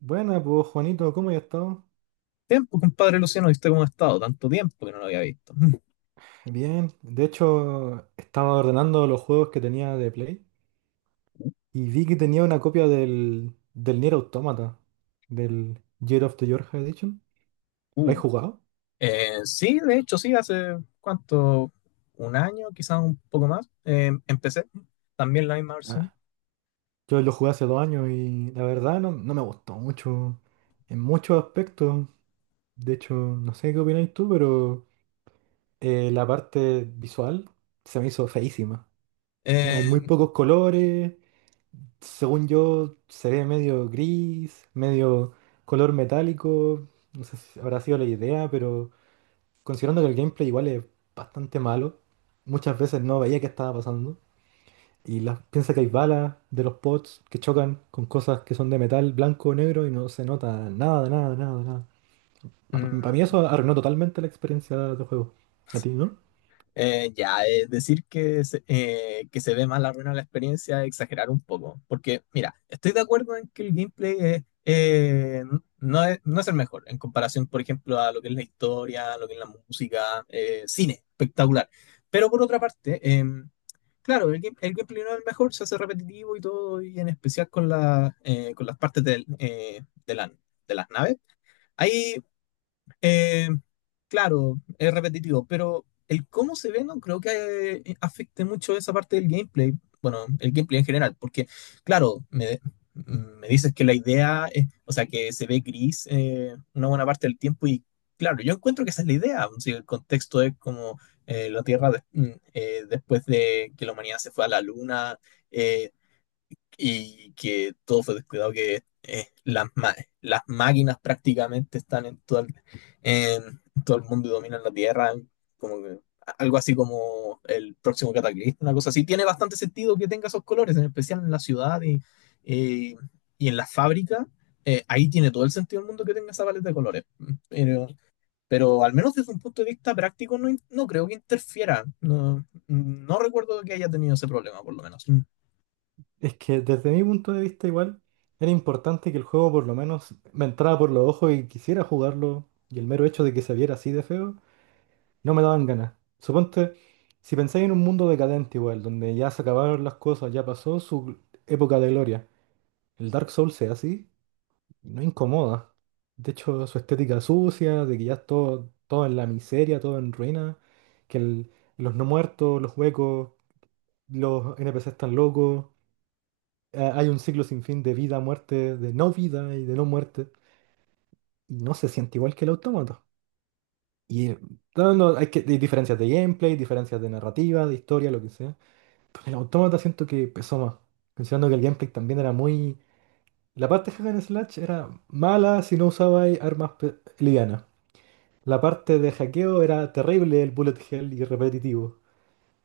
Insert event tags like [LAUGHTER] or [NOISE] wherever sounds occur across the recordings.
Buena, pues Juanito, ¿cómo has estado? Tiempo, compadre Luciano, ¿viste cómo ha estado? Tanto tiempo que no lo había visto. Bien, de hecho estaba ordenando los juegos que tenía de Play y vi que tenía una copia del Nier Automata, del Year of the Georgia Edition. ¿Lo has Uh, jugado? Sí, de hecho, sí, hace cuánto, un año, quizás un poco más, empecé también la misma versión. Ah, yo lo jugué hace 2 años y la verdad no, no me gustó mucho en muchos aspectos. De hecho, no sé qué opináis tú, pero la parte visual se me hizo feísima. Hay muy Eh, pocos colores. Según yo, se ve medio gris, medio color metálico. No sé si habrá sido la idea, pero considerando que el gameplay igual es bastante malo, muchas veces no veía qué estaba pasando. Y piensa que hay balas de los pods que chocan con cosas que son de metal blanco o negro y no se nota nada, nada, nada, nada. Para mí mm, eso arruinó totalmente la experiencia de juego. ¿A ti, no? Ya, decir que se ve más la ruina de la experiencia es exagerar un poco, porque mira, estoy de acuerdo en que el gameplay es, no es el mejor en comparación, por ejemplo, a lo que es la historia, a lo que es la música, cine, espectacular. Pero por otra parte, claro, el gameplay no es el mejor, se hace repetitivo y todo, y en especial con, con las partes de las naves. Hay eh, claro, es repetitivo, pero el cómo se ve no creo que afecte mucho esa parte del gameplay. Bueno, el gameplay en general, porque, claro, me, me dices que la idea es, o sea, que se ve gris una buena parte del tiempo y, claro, yo encuentro que esa es la idea. Si el contexto es como la Tierra de- mm, después de que la humanidad se fue a la Luna, eh, y que todo fue descuidado, que las máquinas prácticamente están en todo, en todo el mundo y dominan la Tierra, como que algo así como el próximo cataclismo, una cosa así. Tiene bastante sentido que tenga esos colores, en especial en la ciudad eh, y en la fábrica. Ahí tiene todo el sentido del mundo que tenga esa paleta de colores. Pero, pero al menos desde un punto de vista práctico no, no creo que interfiera. No, no recuerdo que haya tenido ese problema, por lo menos. Es que desde mi punto de vista igual era importante que el juego por lo menos me entrara por los ojos y quisiera jugarlo, y el mero hecho de que se viera así de feo no me daban ganas. Suponte, si pensáis en un mundo decadente igual, donde ya se acabaron las cosas, ya pasó su época de gloria, el Dark Souls sea así, no incomoda. De hecho, su estética sucia, de que ya es todo, todo en la miseria, todo en ruina, que los no muertos, los huecos, los NPC están locos, hay un ciclo sin fin de vida, muerte, de no vida y de no muerte, y no se siente igual que el autómata. Y no, no, hay diferencias de gameplay, diferencias de narrativa, de historia, lo que sea. Pero el autómata siento que pesó más, considerando que el gameplay también era muy... La parte de hack and slash era mala si no usabais armas livianas. La parte de hackeo era terrible, el bullet hell y repetitivo.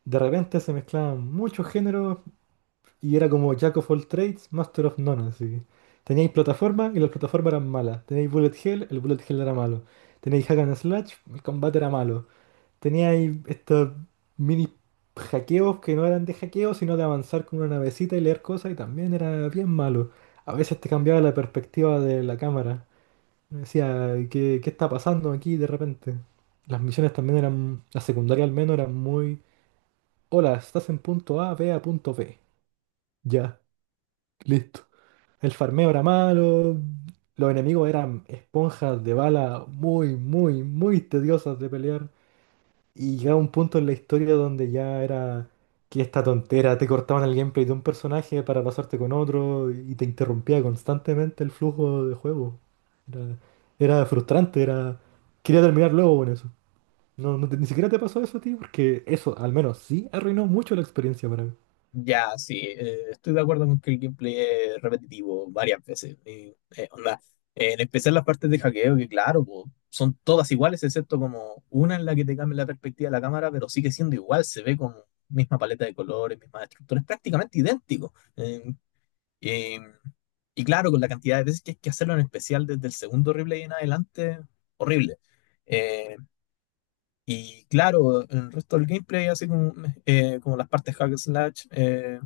De repente se mezclaban muchos géneros y era como Jack of all trades, master of none, así. Teníais plataforma y las plataformas eran malas. Teníais bullet hell, el bullet hell era malo. Teníais hack and slash, el combate era malo. Teníais estos mini hackeos que no eran de hackeo, sino de avanzar con una navecita y leer cosas, y también era bien malo. A veces te cambiaba la perspectiva de la cámara. Me decía, ¿qué está pasando aquí de repente? Las misiones también eran, la secundaria al menos, eran muy... Hola, estás en punto A, ve a punto B. Ya, listo. El farmeo era malo, los enemigos eran esponjas de bala muy, muy, muy tediosas de pelear. Y llegaba un punto en la historia donde ya era que esta tontera, te cortaban el gameplay de un personaje para pasarte con otro y te interrumpía constantemente el flujo de juego. Era, era frustrante, era... Quería terminar luego con eso. No, ni siquiera te pasó eso a ti, porque eso al menos sí arruinó mucho la experiencia para mí. Ya, sí, estoy de acuerdo con que el gameplay es repetitivo varias veces, y, onda, en especial las partes de hackeo, que claro, po, son todas iguales, excepto como una en la que te cambia la perspectiva de la cámara, pero sigue siendo igual, se ve con misma paleta de colores, misma estructura, es prácticamente idéntico. Eh, y claro, con la cantidad de veces que hay que hacerlo en especial desde el segundo replay en adelante, horrible. Eh, y claro, el resto del gameplay, así como, como las partes hack and slash,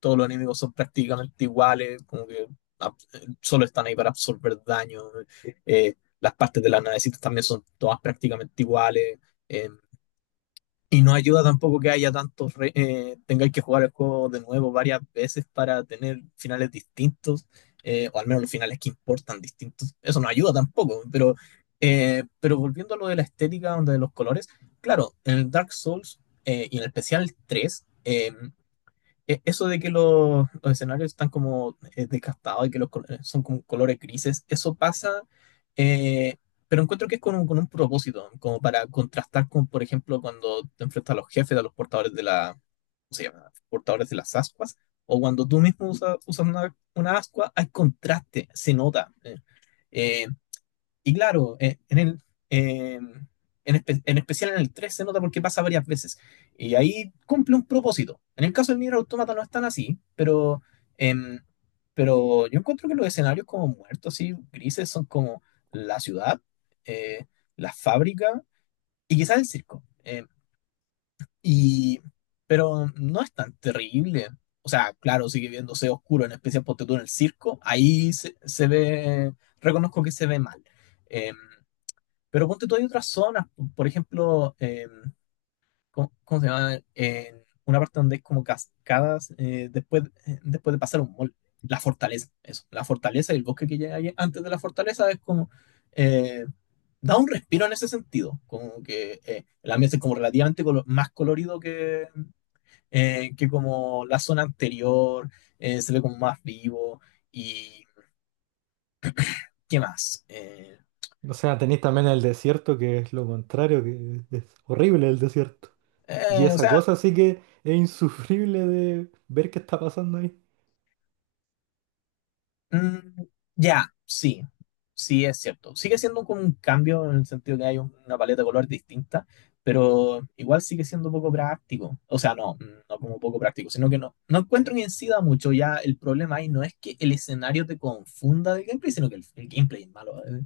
todos los enemigos son prácticamente iguales, como que solo están ahí para absorber daño. eh, las partes de las navecitas también son todas prácticamente iguales. eh, y no ayuda tampoco que haya tantos, tengáis que jugar el juego de nuevo varias veces para tener finales distintos, o al menos los finales que importan distintos. Eso no ayuda tampoco, pero volviendo a lo de la estética, de los colores, claro, en el Dark Souls y en el especial 3 eso de que los escenarios están como desgastados y que los colores son con colores grises, eso pasa, eh, pero encuentro que es con con un propósito, como para contrastar con, por ejemplo, cuando te enfrentas a los jefes, a los portadores de la, ¿cómo se llama? Portadores de las ascuas, o cuando tú mismo usas una ascua, hay contraste, se nota. Eh, y claro, eh, en, en especial en el 3 se nota porque pasa varias veces. Y ahí cumple un propósito. En el caso del Nier Automata no es tan así, em, pero yo encuentro que los escenarios como muertos, así, grises, son como la ciudad, eh, la fábrica y quizás el circo. Y, pero no es tan terrible. O sea, claro, sigue viéndose oscuro, en especial porque tú en el circo, ahí se ve, reconozco que se ve mal. Em, pero ponte tú, hay otras zonas, por ejemplo, cómo se llama? En una parte donde hay como cascadas después de pasar un mall. La fortaleza, eso. La fortaleza y el bosque que llega ahí antes de la fortaleza es como... eh, da un respiro en ese sentido, como que el ambiente es como relativamente más colorido que como la zona anterior, se ve como más vivo y qué más. O sea, tenéis también el desierto, que es lo contrario, que es horrible el desierto. Y eh, o esa sea, cosa sí que es insufrible de ver qué está pasando ahí. Mm, ya, sí, sí es cierto. Sigue siendo como un cambio en el sentido que hay una paleta de color distinta, pero igual sigue siendo poco práctico. O sea, no, mm, no como poco práctico, sino que no, no encuentro que incida mucho. Ya el problema ahí no es que el escenario te confunda del gameplay, sino que el gameplay es malo.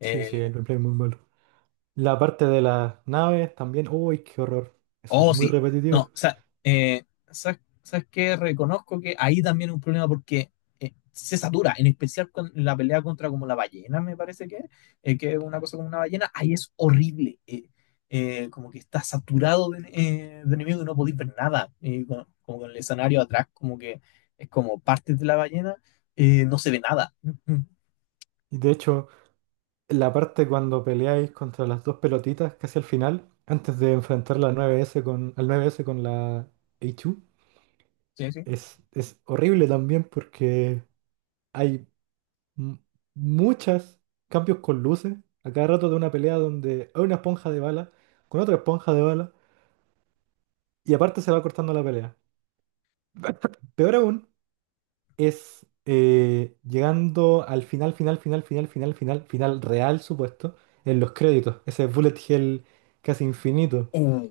Sí, sí, Eh, el replay es muy malo. La parte de las naves también. Uy, qué horror. Eso es Oh, muy sí. No, o repetitivo. sea, eh, sabes qué? Reconozco que ahí también es un problema porque se satura, en especial con la pelea contra como la ballena, me parece que es una cosa como una ballena, ahí es horrible. Como que está saturado de enemigos y no podéis ver nada. Y como con el escenario atrás, como que es como parte de la ballena, no se ve nada. [LAUGHS] Y de hecho, la parte cuando peleáis contra las dos pelotitas casi al final, antes de enfrentar la 9S con, al 9S con la H2, Sí, sí. es horrible también porque hay m- muchos cambios con luces. A cada rato de una pelea donde hay una esponja de bala con otra esponja de bala, y aparte se va cortando la pelea. Peor aún es llegando al final, final, final, final, final, final, final real, supuesto, en los créditos. Ese bullet hell casi infinito. Uh.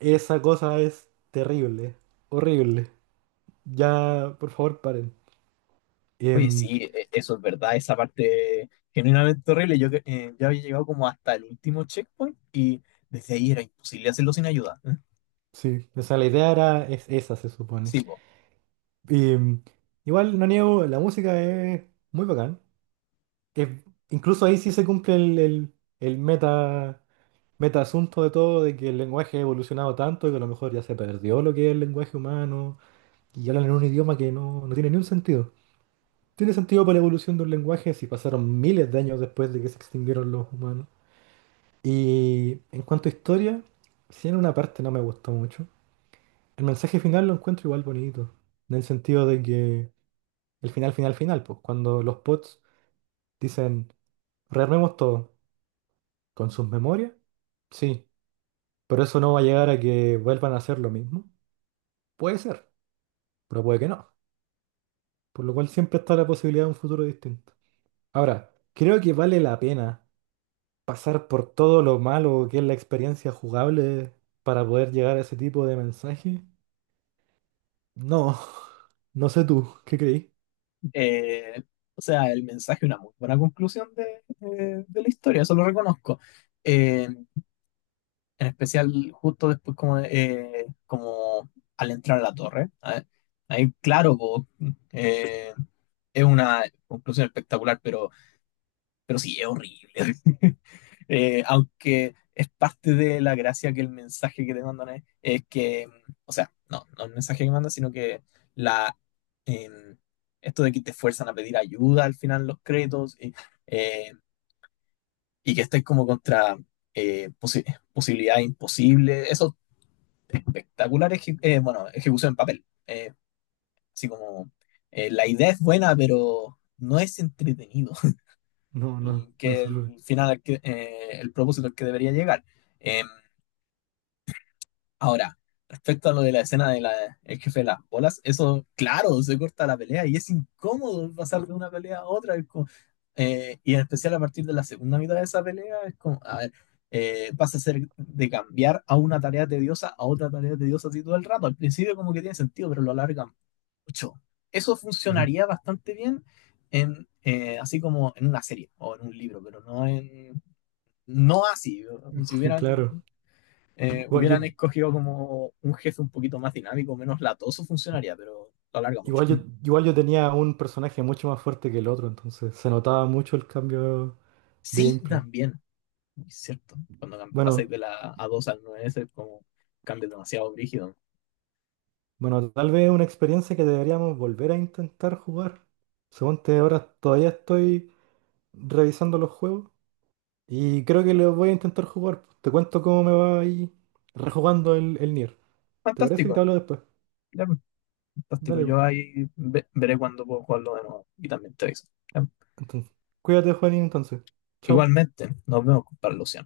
Esa cosa es terrible, horrible. Ya, por favor, paren. Oye, Em, sí, eso es verdad, esa parte genuinamente horrible. Yo, yo había llegado como hasta el último checkpoint y desde ahí era imposible hacerlo sin ayuda. ¿Eh? sí, o sea, la idea era es esa, se supone. Sí, po. Y, igual, no niego, la música es muy bacán. Es- incluso ahí sí se cumple el meta, meta asunto de todo, de que el lenguaje ha evolucionado tanto que a lo mejor ya se perdió lo que es el lenguaje humano y hablan en un idioma que no, no tiene ni un sentido. Tiene sentido para la evolución de un lenguaje si pasaron miles de años después de que se extinguieron los humanos. Y en cuanto a historia, sí, en una parte no me gustó mucho, el mensaje final lo encuentro igual bonito, en el sentido de que el final, final, final, pues cuando los bots dicen, rearmemos todo con sus memorias, sí, pero eso no va a llegar a que vuelvan a hacer lo mismo. Puede ser, pero puede que no. Por lo cual siempre está la posibilidad de un futuro distinto. Ahora, creo que vale la pena pasar por todo lo malo que es la experiencia jugable para poder llegar a ese tipo de mensaje. No, [LAUGHS] no sé tú, ¿qué creí? Eh, o sea, el mensaje, una muy buena conclusión de la historia, eso lo reconozco. Eh, en especial justo después como, como al entrar a la torre. ¿Eh? Ahí, claro, po, eh, es una conclusión espectacular, pero sí, es horrible. [LAUGHS] Aunque es parte de la gracia que el mensaje que te mandan es que, o sea, no, no el mensaje que mandan, sino que la, em, esto de que te fuerzan a pedir ayuda al final los créditos eh, y que estés como contra eh, posi- posibilidad imposible, eso espectacular, bueno, ejecución en papel. Así como la idea es buena, pero no es entretenido. [LAUGHS] No, no, El, no que sé. el final, al que, el propósito al que debería llegar. Eh, Ahora, respecto a lo de la escena de la, el jefe de las bolas, eso, claro, se corta la pelea y es incómodo pasar de una pelea a otra. Y en especial a partir de la segunda mitad de esa pelea, es como, a ver, vas a ser de cambiar a una tarea tediosa a otra tarea tediosa así todo el rato. Al principio como que tiene sentido, pero lo alargan mucho. Eso funcionaría [LAUGHS] bastante bien en, así como en una serie o en un libro, pero no en... No así, si Claro. hubieran Igual yo, hubieran escogido como un jefe un poquito más dinámico, menos latoso, funcionaría, pero lo alarga mucho. igual Mm. yo, igual yo tenía un personaje mucho más fuerte que el otro, entonces se notaba mucho el cambio de Sí, gameplay. también, es cierto. Cuando pasáis Bueno, de la A2 al 9 es como cambia demasiado brígido. bueno, tal vez es una experiencia que deberíamos volver a intentar jugar. Según Suponte ahora todavía estoy revisando los juegos y creo que los voy a intentar jugar. Te cuento cómo me va ahí rejugando el Nier. ¿Te parece? Y te Fantástico, hablo después. ya, pues, fantástico. Dale. Yo Pues. ahí veré cuando puedo jugarlo de nuevo y también te aviso. Ya. Entonces, cuídate, Juanín, entonces. Chao. Igualmente, nos vemos, compadre Luciano.